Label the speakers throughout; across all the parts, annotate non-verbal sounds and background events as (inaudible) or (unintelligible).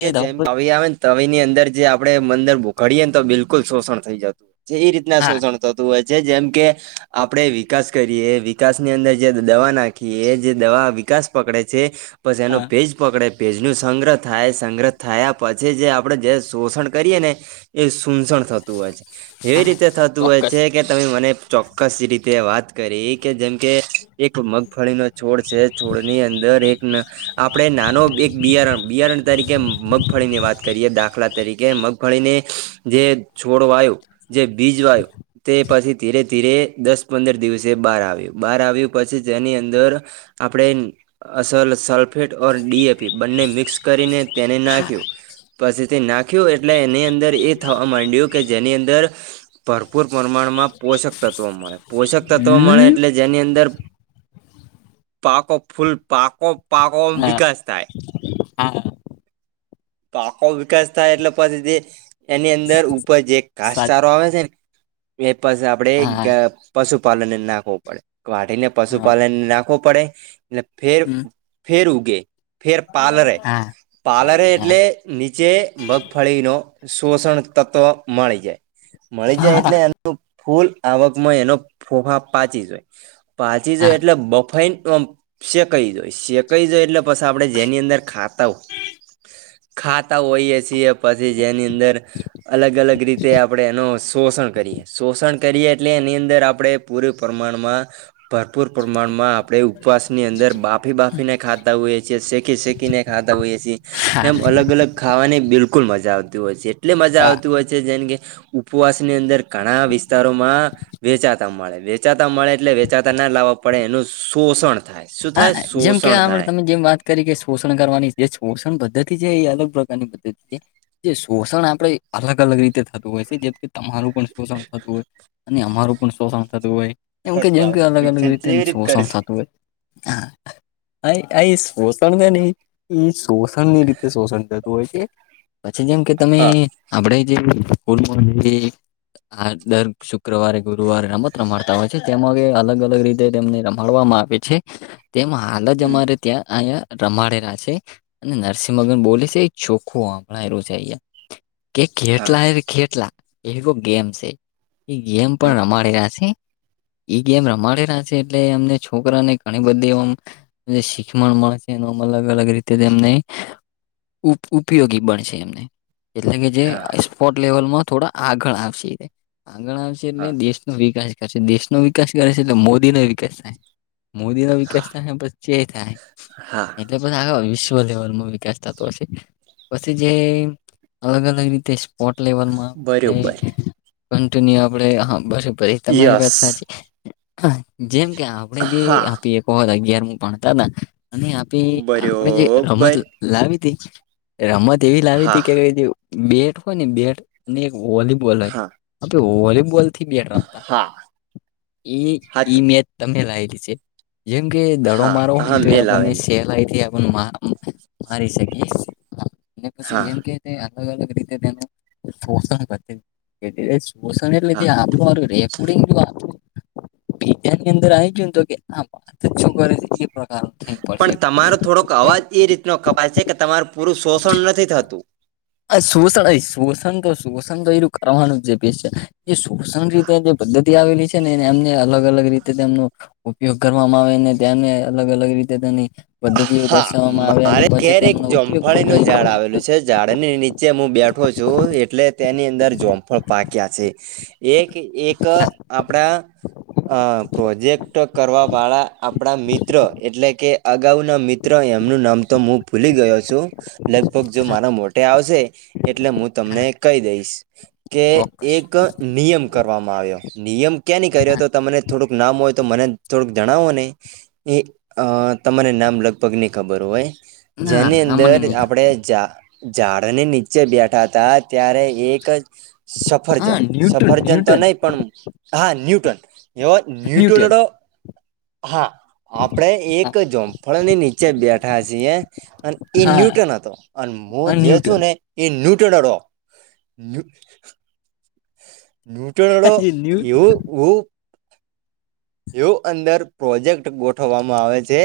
Speaker 1: એ
Speaker 2: કે જેમ
Speaker 1: દવા
Speaker 2: કવી આવેન. તો એવ એની અંદર જે આપડે મંદર ભોખડીયે તો બિલકુલ શોષણ થઈ જતું છે એ રીતના
Speaker 1: હા
Speaker 2: શોષણ થતું હોય છે જેમ કે આપડે વિકાસ કરીએ વિકાસ ની અંદર જે દવા ના ખી યે કે એ જે દવા વિકાસ પકડે છે પછી એનો
Speaker 1: હા
Speaker 2: ભેજ પકડે ભેજ નુ સંગ્રહ થાય સંગ્રહ થયા પછી જે આપણે જે શોષણ કરીએ ને એ સૂનસણ થતું હોય છે એવી
Speaker 1: હા
Speaker 2: રીતે થતું હોય
Speaker 1: ચોક્કસ
Speaker 2: છે કે તમે મને ચોક્કસ રીતે વાત કરી કે જેમ કે એક મગફળીનો છોડ છે છોડની અંદ દર એક આપડે નાનો એક બિયારણ બિયારણ તરીકે મગફળી ની વાત કરીએ દાખલા તરીકે મગફળી ને જે છોડ વાયું જે બીજ વાયુ તે પછી ધીરે ધીરે દસ પંદર દિવસે બહાર આવ્યું બહાર આવ્યું પછી જેની અંદર આપડે અસલ સલ્ ફેટ ઔર ડીએપી બંને મિક્સ કરીને તેને
Speaker 1: હા
Speaker 2: નાખ્યું પછી તે નાખ્યું એટલે એને અન અંદર એ થવા માંડ્યું કે જેની અંદર ભરપૂર પ્રમાણમાં પોષક તત્વો મળે પોષક તત્વો મળે
Speaker 1: હમ
Speaker 2: એટલે જેની અંદર પાકો ફૂલ પાકો પાકો
Speaker 1: હા
Speaker 2: વિકાસ થાય
Speaker 1: હા
Speaker 2: પાકો વિકાસ થાય એટલે પછી જે એની અંદર ઉપર જે
Speaker 1: સાચ
Speaker 2: ઘાસચારો આવે છે ને એ પાછી આપડે
Speaker 1: હા હા
Speaker 2: પશુપાલનને નાખવો પડે વાઢીને
Speaker 1: હા
Speaker 2: પશુપાલનને નાખવો પડેએટલે ફેર ફેર ઉગે ફેર પાલરે
Speaker 1: હા હા
Speaker 2: પાલરે એટલે નીચે મગફળી નુ શોષણ તત્વ મળી જાય મળી જાય
Speaker 1: હા
Speaker 2: એટલે એનું ફૂલ આવકમાં એનો ફોફા પાચી જોય પાચી
Speaker 1: હા
Speaker 2: જોય એટલે બફાઈ શેકાઈ જોય શે કઈ એટલે પછ આપડે જેની અંદર ખાતા હો ખાતા હોઈએ છીએ પછી જેની અંદર અલગ અલગ રીતે આપણે એનું શોષણ કરીએ શોષણ કરીએ એટલે એની અંદર આપણે પૂર પ્રમાણમાં ભરપૂર પ્રમાણમાં આપણે ઉપવાસ ની અંદર બાફી બાફીને ખાતા હોઈએ છીએ શેકી શેકીને ખાતા હોઈએ છી એમ અલગ અલગ ખાવાની બિલકુલ મજા આવતી હોય છે એટલી મજા
Speaker 1: હા
Speaker 2: આવતી હોય છે જેમ કે ઉપવાસ ની અંદર ઘણા વિસ્તારોમાં વેચા મળે વેચાતા મળે એટલે વેચાતા ના લાવવા પડે એનું શોષણ થાય શું
Speaker 1: હા
Speaker 2: થાય
Speaker 1: જેમ કેવા
Speaker 2: શોષણ
Speaker 1: આપડ
Speaker 2: થાય
Speaker 1: તમે જેમ વાત તરીકે શોષણ કરવાની જે શોષણ પદ્ધતિ છે એ અલગ પ્રકારની પદ્ધતિ છે જે શોષણ આપડણે અલગ અલગ રીતે થતું હોય છે જેમ તમારું પણ શોષણ થતું હોય અને અમારું પણ શોષણ થતું હોય એમ કે જેમ કે અલગ અલગ
Speaker 2: ટ્રાન્સક્રિપ્શન
Speaker 1: રીતે
Speaker 2: કેવી રીત
Speaker 1: શોષણ
Speaker 2: કરીશ
Speaker 1: થતું હોય હ આ એ શોષણ છે નહી એ શોષણ ની રીતે શોષણ થ હોય છે પછી જેમ કે તમે
Speaker 2: હા
Speaker 1: આપણે જે સ્કૂલ જે હા દર શુક્રવારે ગુરુવારે રમત રમાડતા હોય છે તેમાં અલગ અલગ રીતે તેમને મળવામાં આવે છે તેમ હાલ જ
Speaker 2: હમ
Speaker 1: અમારે ત્યાં અહંયા રમાડેલા છે અને નરસિંહ મગન બોલે છે ચોખું હમણાં એ રજયા કે
Speaker 2: હા
Speaker 1: કેેટલા હ ખેટલા એવ ગેમ છે એ ગેમ
Speaker 2: હમ
Speaker 1: પણ રમાડીલા છે એ ગેમ રમાડી રહ છે એટલે અમને છોકરાને ઘણી બધી એમ શિકખષણ મળ છે એ અલગ અલગ રીતે તેમને ઉપ ઉપયોગી બનશે એમને એટલે કે જે
Speaker 2: હા
Speaker 1: સ્પોટ લેવલમાં થોડા આગળ આવશે આગળ આવશે એટલે
Speaker 2: હા
Speaker 1: દેશનોો વિકાસ કર છે દેશનોો વિકાસ કરે છે એટલે મોદી નો વિકાસ થાય મોદી નો વિકાસ
Speaker 2: હા
Speaker 1: થાય પછ ચે થાય
Speaker 2: હા
Speaker 1: એટલે બછ આ વિશ્વ લેવલમાં વિકાસ થતો હશે પછી જે અલગ અલગ રીતે ટ લેવલમાં
Speaker 2: બરોબર
Speaker 1: કિન્યુ આપડે ભ તમારી
Speaker 2: યસ
Speaker 1: વાત સાચી જેમ કે આપણે જે
Speaker 2: હા
Speaker 1: એક હતા અગિયારમું પાણતા હતા અને આપી આપણે જે રમત
Speaker 2: બરોબર
Speaker 1: લાવી તી રમત એવી લાવી તી
Speaker 2: હા
Speaker 1: કે જે બેટ હોય ને બેટ અને એક વોલીબોલ હોય
Speaker 2: હા
Speaker 1: હ વોલીબોલ બેમ
Speaker 2: હા હાચું
Speaker 1: મેચ તમે લેલી છે જેમ કે દડો
Speaker 2: હા
Speaker 1: મારો હોય
Speaker 2: હા
Speaker 1: ને તો
Speaker 2: મેલ
Speaker 1: આપણને
Speaker 2: આવેલી
Speaker 1: સહેલાઈ થી આપને મારી શકીશ અને પછી
Speaker 2: હા
Speaker 1: જેમ કે તે અલગ અલગ રીતે તેનું પોષણ કર એ શષ એટલે
Speaker 2: હા
Speaker 1: આ રેખડી બીજની અંદર આવી જોય તો કે આ છોકરે પ્ર થ
Speaker 2: પણ તમારો થોડોક અવાજ એ રીતનો કપાય છે કે તમારું પૂરું શોષણ નથી થતું
Speaker 1: શોષણ શોષણ તો શોષણ તો એનુંું કરવાનું જ બે છે શોષણ રીતે પદ્ધતિ આવેલી છે નેને એમને અલગ અલગ રીતે તેમનું ઉપયોગ કરવામાં આવે અને ત્યાંને અલગ અલગ રીતે તેની પદ્ધતિઓ
Speaker 2: હા
Speaker 1: દર્શાવવામાં આવે અને
Speaker 2: મારે
Speaker 1: પછી
Speaker 2: ઘેર એક
Speaker 1: તેમનો ઉપયોગ પણ
Speaker 2: જોમફળીનું
Speaker 1: રહી હા
Speaker 2: ઝાડ ની નીચે હું બેઠો છું એટલે તેની અંદર જોમફળ પાક્યા છે એક એક
Speaker 1: હા
Speaker 2: આપણા અ પ્રોજેક્ટ કરવા વાળા આપણા મિત્ર એટલે કે અગાઉના મિત્ર એમનું નામ તો હું ભૂલી ગયો છું લગભગ જો મારા મોટે આવશે એટલે હું તમને
Speaker 1: હા
Speaker 2: કહી દઈશ કે
Speaker 1: ચોક્કસ
Speaker 2: એક નિયમ કરવામાં આવ્યો નિયમ ક્યાં નની કર્યો
Speaker 1: હા
Speaker 2: તો તમને થોડુંક નામ હોય તો મને થોડુંક જણાવો નને એ અ તમાને નામ લખ પગની ખબર હોય
Speaker 1: ના
Speaker 2: જેની
Speaker 1: આ મને
Speaker 2: અંદર
Speaker 1: નહી ખબર
Speaker 2: આપણેે જા ઝાડ ને નીચે બેઠા હતાા ત્યારે એક જ
Speaker 1: હા
Speaker 2: સફરજન,
Speaker 1: ન્યૂટન
Speaker 2: સફરજન તો
Speaker 1: ન્યૂટન
Speaker 2: નહી પણ હા ન્યૂટન એવો ન્યુટુનો
Speaker 1: ન્યૂટન
Speaker 2: હા આપણે એક
Speaker 1: હા
Speaker 2: જોમફળની નીચે નીચે બેઠા છીએ, અને એ
Speaker 1: હા
Speaker 2: ન્યૂટન હતો અને હું
Speaker 1: હા
Speaker 2: જે છું
Speaker 1: ન્યૂટન
Speaker 2: ને એ ન્યૂટનડો ન્યૂટનડ
Speaker 1: જે ન્યૂ
Speaker 2: એવું હ જેવુ અંદર પ્રોજેક્ટ ગોઠવવામાં આવે છે.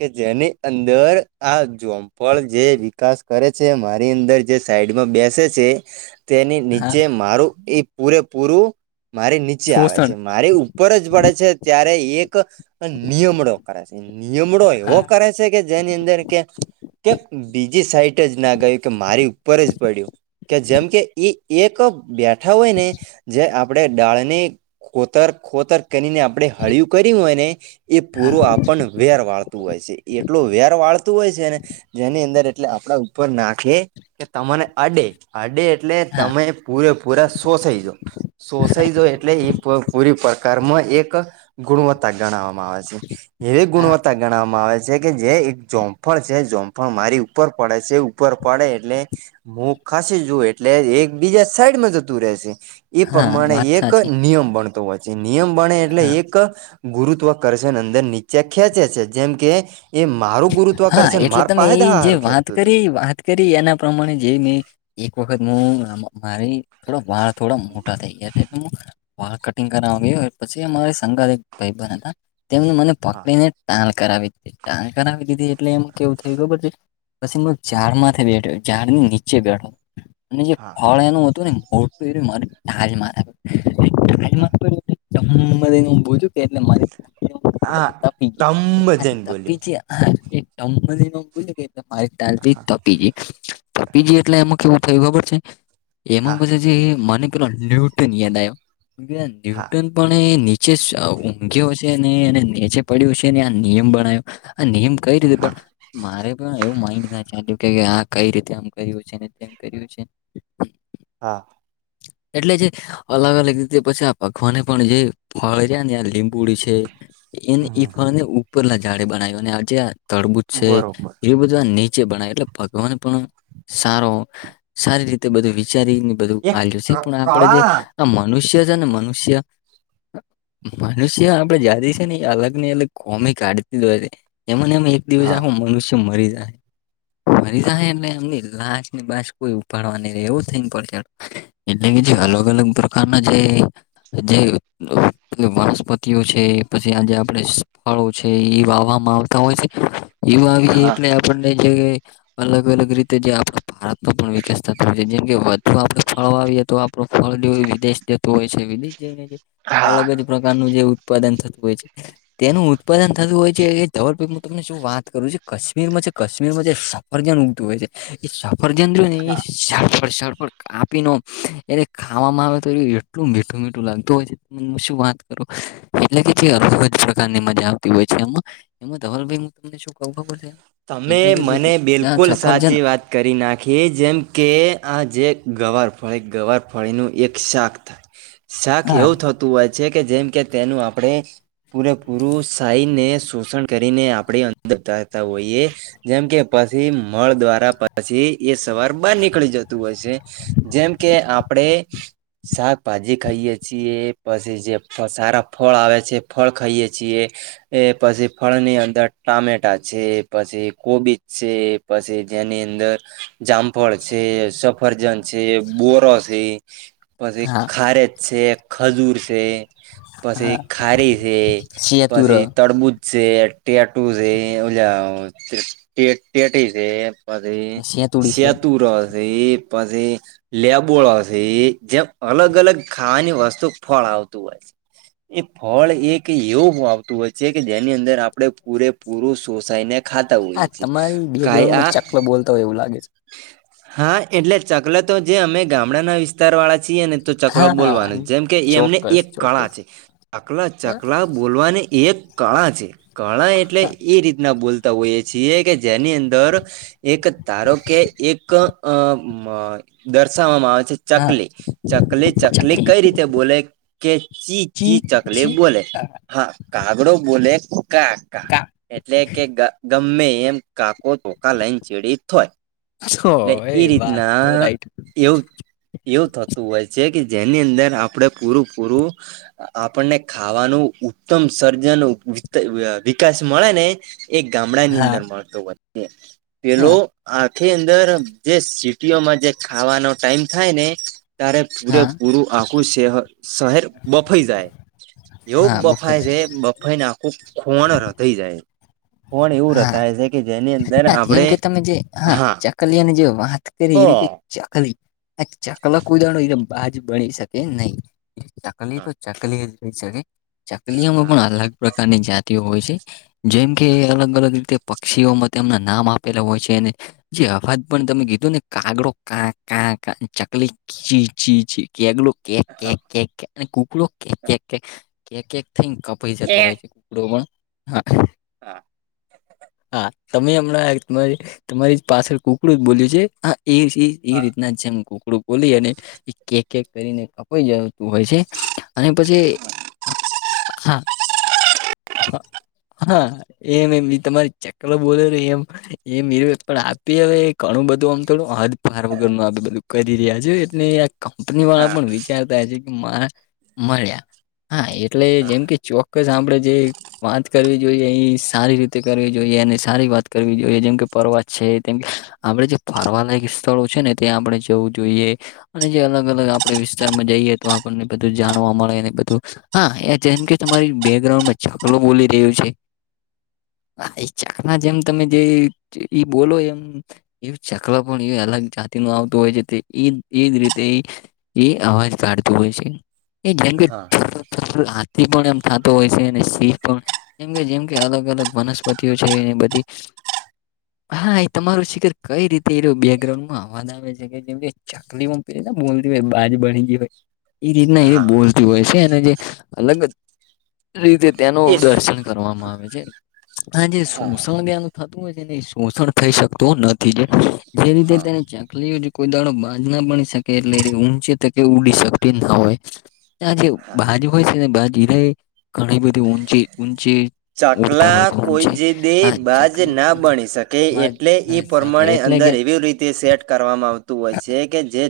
Speaker 2: કે જેની અંદર આ મપળ જે વિકાસ કરે છે. મારી અંદર જે સાઈડમાં બેસે છે. તેની
Speaker 1: હા
Speaker 2: નીચે મારું એ પૂરેપૂરું મારે નીચે આવે
Speaker 1: શોષણ
Speaker 2: છે. મારે ઉપર જ પડે છે. ત્યારે એક નિયમડો કરે છે નિયમડો એવો
Speaker 1: હા
Speaker 2: કરે. છે કે જેની અંદર કે કે બીજી સાઈટ જ ના ગયું કે મારી ઉપર જ પડ્યું. કે જેમ કે ઈ એક બેઠા હોય ને જે આપણે ડાડની ખોતર ખોતર કરીને આપણે હળિયું કર્યું હોય ને એ
Speaker 1: હા
Speaker 2: પૂરું આપણ વેર વાળતું હોય છે. એટલો વેર વાળતું હોય છે ને જેની અંદર એટલે આપડા ઉપર નાખી કે તમને અડે અડે એટલે
Speaker 1: હા
Speaker 2: તમે પૂરેપૂરા શોષાઈ જ શોષાઈ જો એટલે પૂરી પર કર્મ એક ગુણવત્તા ગણવામાં આવે છે. એવી
Speaker 1: હા
Speaker 2: ગુણવત્તા ગણવામાં આવે છે કે જે એક જોમફળ છે. જોમફળ મારી ઉપર પડે છે ઉપર પડે એટલે મુ ખસ જઉ એટલે એક બીજા સાઈડ માં જતું રેશે એ
Speaker 1: હા
Speaker 2: પ્રમાણે
Speaker 1: વાત
Speaker 2: એક
Speaker 1: સાચી
Speaker 2: નિયમ બણતો હોય છે નિયમ બણે એટલે
Speaker 1: હા
Speaker 2: એક ગુરુત્વ કરશે અંદર નીચે ખેંચે છે. જેમ કે એ મારું
Speaker 1: હા,
Speaker 2: ગુરુત્વાકર્ષણ માર પાસે હા હારું ખેંચતું હતું.
Speaker 1: યદી એના પ્રમાણે જે મે એક વખત મુ મારી વાળ થોડા મોટા થઈ ગયા મુ વાળ કટિંગ કર ગયો પછી અમારી સંગાથ એક ભાઈબંધ હતા તેમને મને
Speaker 2: હા
Speaker 1: પત્નીને ટાલ કરાવી દીધી ટાાલ કરાવી દીધી તાલ એટલે એમ કેવું થયું કે ખબર છે. પછી એ
Speaker 2: હા
Speaker 1: ઝાડમાંથી બેઠ્યો ઝાડ ની નીચે બેઠો અને જે
Speaker 2: હા
Speaker 1: ફળ એનું હતું ને મો (unintelligible) દમ દયનેહુ
Speaker 2: હા
Speaker 1: પુછુકે કેવીરીતે મારીયુ
Speaker 2: હા તબ
Speaker 1: હા,
Speaker 2: જન બન્યો.
Speaker 1: તપીજી હા એ દમ દય કેહુ પુછુ કેતાલપી કપિલ ગઇ તો પતીગયું એટલે એમાં કેવું થયું ખબર છે એમાં
Speaker 2: હા
Speaker 1: મજા જે મને ન્યૂટન યાદ આવો
Speaker 2: હા
Speaker 1: ન્યૂટન પણ એ નીચે ઊંઘ્યો છે. અને નીચે પડ્યું છે. આ નિયમ બનાયો આ નેમ કઈ રીતે
Speaker 2: હા
Speaker 1: પણ મારે પણ એવું માઇડ ના ચાલ્યું કે આ કઈ રીતે આમ કર્યું છે. તેમ કર્યું છે.
Speaker 2: હા
Speaker 1: (inaudible) એટલે જે અલગ અલગ રીતે પછી આ પખવાને પણ જે ફળ છે, ને ત્યાં લીંબુડી છે. એને ઈફળને ઉપરલા ઝાડે બનાવી અને આજે તડબુજ છે
Speaker 2: બરોબર
Speaker 1: એ બધું નીચે બણાય એટલે ભગવાન પણ સારો સારી રીતે બધું વિચારી બધું
Speaker 2: એક
Speaker 1: આલ્યુ છે. પણ આપણે જે
Speaker 2: કળા
Speaker 1: આ મનુષ્ય છે ને મનુષ્ય મનુષ્ય આપડે જાતિ છે. ને એ અલગ ને અલગ ખોમી કાઢતી જ હોય છે. એમને એ એક દિવસ
Speaker 2: હા
Speaker 1: આખો મનુષ્ય મરી જાય. મરી ને એમને એમ લાશ ની બાસ કોઈ ઉપાડવા ની રહે એવું થઈને પડી રહે. એટલે કે જે અલગ અલગ પ્રકારના જે જે વનસ્પતિઓ છે. પછી આજે આપડે ફળો છે એ વાવામાં આવ તો હોય છે, યું એટલે આપણને જે અલગ અલગ રીતે જે આપ ભારતનો પણ વિકાસ થતો હોય છે જેમ કે વધુ આપડે ફળો આવીએ તો. વિદેશ જતું હોય છે વિદેશ જઈને જાય
Speaker 2: હા.
Speaker 1: અલગ જ. પ્રકારનું જે ઉત્પાદન થતું હોય છે તેનું ઉત્પાદન થતું હોય છે. દબરાઈ હું તમને શું વાત કરું છું કશમીરમાં છે કા્મરમાં જે સફરજન ઉગતું હોય છે. એ સફર દ અન્ુ નની સફ સળફડ. આપીને એને ખાવામાં આવે તો એ એટલું મીઠું મીઠું લાગતું હોય છે. શું વાત કરું એટલે કે અલગ પ્રકારની મજા આવતી હોય છે એમાં. એમાં ધવલભાઈ (unintelligible)
Speaker 2: તમે
Speaker 1: એટલે કે જે
Speaker 2: મને
Speaker 1: ત્યાં
Speaker 2: બિલકુલ
Speaker 1: સફરજન
Speaker 2: સાચી વાત કરી નાખી જેમ કે આ જે ગવાર ફળી ગવાર ફળીનું એક શાક થાય
Speaker 1: (inaudible)
Speaker 2: શાક એવું થતું હોય છે કે જેમ કે તેનું આપણે પૂરેપૂરું સાહીને શોષણ કરીને આપડી અંદરતા હોય જેમ કે પછી મળ દ્વારા પછી એ સવાર બહાર નીકળી જતું હોય છે જેમ કે આપડે શાકભાજી ખાઈએ છીએ પછી જે સારા ફળ આવે છે ફળ ખાઈએ છીએ. એ પછી ફળની અંદર ટામેટા છે. પછી કોબીજ છે પછી જેની અંદર જામફળ છે સફરજન છે બોરો છે. પછી
Speaker 1: હા
Speaker 2: ખારેજ છે ખજૂર છે. પછી
Speaker 1: હા
Speaker 2: ખારી છે
Speaker 1: સેતુર
Speaker 2: પછી તડબુજ છે ટેટૂ છે ટેટી છે. પછી
Speaker 1: સેતુડી છે
Speaker 2: સેતૂર સે પછી લેબોળો છે જેમ અલગ અલગ ખાવાની વસ્તુ ફળ આવતું હોય છે.
Speaker 1: (inaudible)
Speaker 2: એ ફળ એક એવું આવતું હોય છે કે જેની અંદર આપણે પૂરેપૂરું સોસાઈને
Speaker 1: હા તમારી બેકગ્રાઉન્ડમાં ચકલો બોલતા હોય એવું લાગે છે
Speaker 2: (unintelligible) હા એટલે ચકલ તો જે અમે ગામડાના વિસ્તાર વાળા (unintelligible) ને તો ચકલા બોલવાની
Speaker 1: હા
Speaker 2: જેમ કે એમને
Speaker 1: ચોક્કસ
Speaker 2: એક કળા
Speaker 1: ચોક્કસ
Speaker 2: છે ચકલા ચકલા બોલવાની એક કળા છે કળા એટલે એ રીતના બોલતા હોઈએ છીએ કે જેની અંદર એક તારો કે એક અ દર્શાવવામાં આવે છે.
Speaker 1: હા
Speaker 2: ચકલી ચકલી ચકલી કઈ રીતે બોલે કે ચી ચી ચકલી એ બોલે હા કાગડો બોલે કા કા એટલે કે તમે એમ કાકો ચોખા લઈને ચેડી જાય
Speaker 1: કાચો
Speaker 2: એટલે એ
Speaker 1: વાત
Speaker 2: રીતના
Speaker 1: તો રાઈટ
Speaker 2: એવું એવું થતું હોય છે કે જેની અંદર આપડે પૂરું પૂરું આપણને ખાવાનું ઉત્તમ સર્જન વિકાસ મળે ને (unintelligible) ગામડા ની
Speaker 1: હા
Speaker 2: અંદર મળતો પેલો
Speaker 1: હા
Speaker 2: આખી અંદર જે (unintelligible) જે ખાવાનો ટાઈમ થાય ને ત્યારે
Speaker 1: હા
Speaker 2: પૂરેપૂરું આખું શહેર શહેર બફઈ જાય એવ
Speaker 1: હા
Speaker 2: બફાય
Speaker 1: બફાઈ છે
Speaker 2: રે બ ફાઈ ને આખું ખોણ થઈ જાય. ખોણ એવું
Speaker 1: હા
Speaker 2: રતાય છે કે જેની અંદર
Speaker 1: હા જેમ
Speaker 2: આપણે
Speaker 1: કે તમે જે હા ચકલિયાની જે વાત
Speaker 2: હ
Speaker 1: કરી એ રીતે ચકલી આ ચકલા કોઈ દાડો બાજ બણી શકે નહી. ચકલી
Speaker 2: હા
Speaker 1: તો ચકલી જ રહી શકે ચકલીમાં
Speaker 2: હા હા
Speaker 1: પણ અલગ પ્રકારની જાતિઓ હોય છે જેમ કે અલગ અલગ રીતે પક્ષીઓમાં તેમના નામ આપેલા હોય છે. જે અવાજ પણ તમે કીધો ને કાગડો કા કા ક ચકલી. છી છી છી કેટલું કે કે કેને કૂકલો કે કે કે કે (unintelligible) પાઈ જતો
Speaker 2: કે
Speaker 1: હોય છે કુકલો પણ હા
Speaker 2: હા.
Speaker 1: હા તમે હમણાં તમારી પાછળ કુકડું જ બોલ્યું છે હ એ એજ ઈ એ
Speaker 2: હા
Speaker 1: રીતના જેમ કુકડું બોલી અને એ કે કેક કરીને કપાઈ જતું હોય છે. અને પછી હા. હા એમ એમ તમારી ચકલો બોલે રો એમ એમ એરું પણ આપી હવે ઘણું બધું આમ થોડું હદ પાર વગર નું આપ બધું કરી રહ્યા છ, એટલે કંપની વાળા પણ
Speaker 2: હા
Speaker 1: વિચારતા છે, કે મળ્યા હા એટલે જેમ કે ચો કે સાંભળે જે વાત કરવી જોઈએ એ સારી રીતે કરવી જોઈએ અને સારી વાત કરવી જોઈએ જેમ કે પર્વત છે, કેમ કે આપણે જે ફરવાલાયક સ્થળો છેને, ત્યાં આપણે જવું જોઈએ. અને જે અલગ અલગ આપણેે વિસ્તારમાં જઈએ, તો આપણને બધું જાણવા મળે ને બધુ હા એ જેમ કે તમારી બેકગ્રાઉન્ડમાં ચકલો બોલી રહ્યું છે. હા, ચક ના જેમ તમે જે એ બોલો એમ એ ચકલો પણ એ અલગ જાતિ નું આવતું હોય છે, એ એજ રીતે એ એ અવાજ કાઢતું હોય છે એ જેમ કે
Speaker 2: હા
Speaker 1: હાથી, પણ એમ થાતો હોય છેને ઈ પણ જેમ કે અલગ અલગ વનસ્પતિઓ છે, બધી હા એ તમારું શિખર કઈ રીતે એ બેકગ્રાઉન્ડમાં અવાજ આવે છે, કે જેમ કે ચકલી પી ને બોલતી હો બાજ બની ગઈ હોય એ રીતના એ
Speaker 2: હા
Speaker 1: બોલ તી હોય છેને, જે અલગ રીતે તેનું
Speaker 2: ઈસ
Speaker 1: દર્શન કરવામાં આવે છે, આજ
Speaker 2: હા
Speaker 1: સુસણ દયા નુ થતું હોય છે શોષણ થઈ શકતું નથી જે રીતે
Speaker 2: હા
Speaker 1: તેને ચ કલી જે કોઈ દાડો બાજ ના બની શકે એટલે ઊંચે તકે ઉડી શકતી ના હોય. આજ
Speaker 2: હા
Speaker 1: બાાજ હોય છેને, બાજ ન ઘણી બધી ઊંચી-ઊંચી
Speaker 2: ચકલા કોઈ જે દે બાજ
Speaker 1: ચકલી
Speaker 2: ના બની શકે
Speaker 1: બાજ
Speaker 2: એટલે એ
Speaker 1: ના શકે
Speaker 2: પ્રમાણે
Speaker 1: એટલે કે
Speaker 2: અંદર એવી રીતે સેટ કરવામાં આવતું હોય છે, કે જે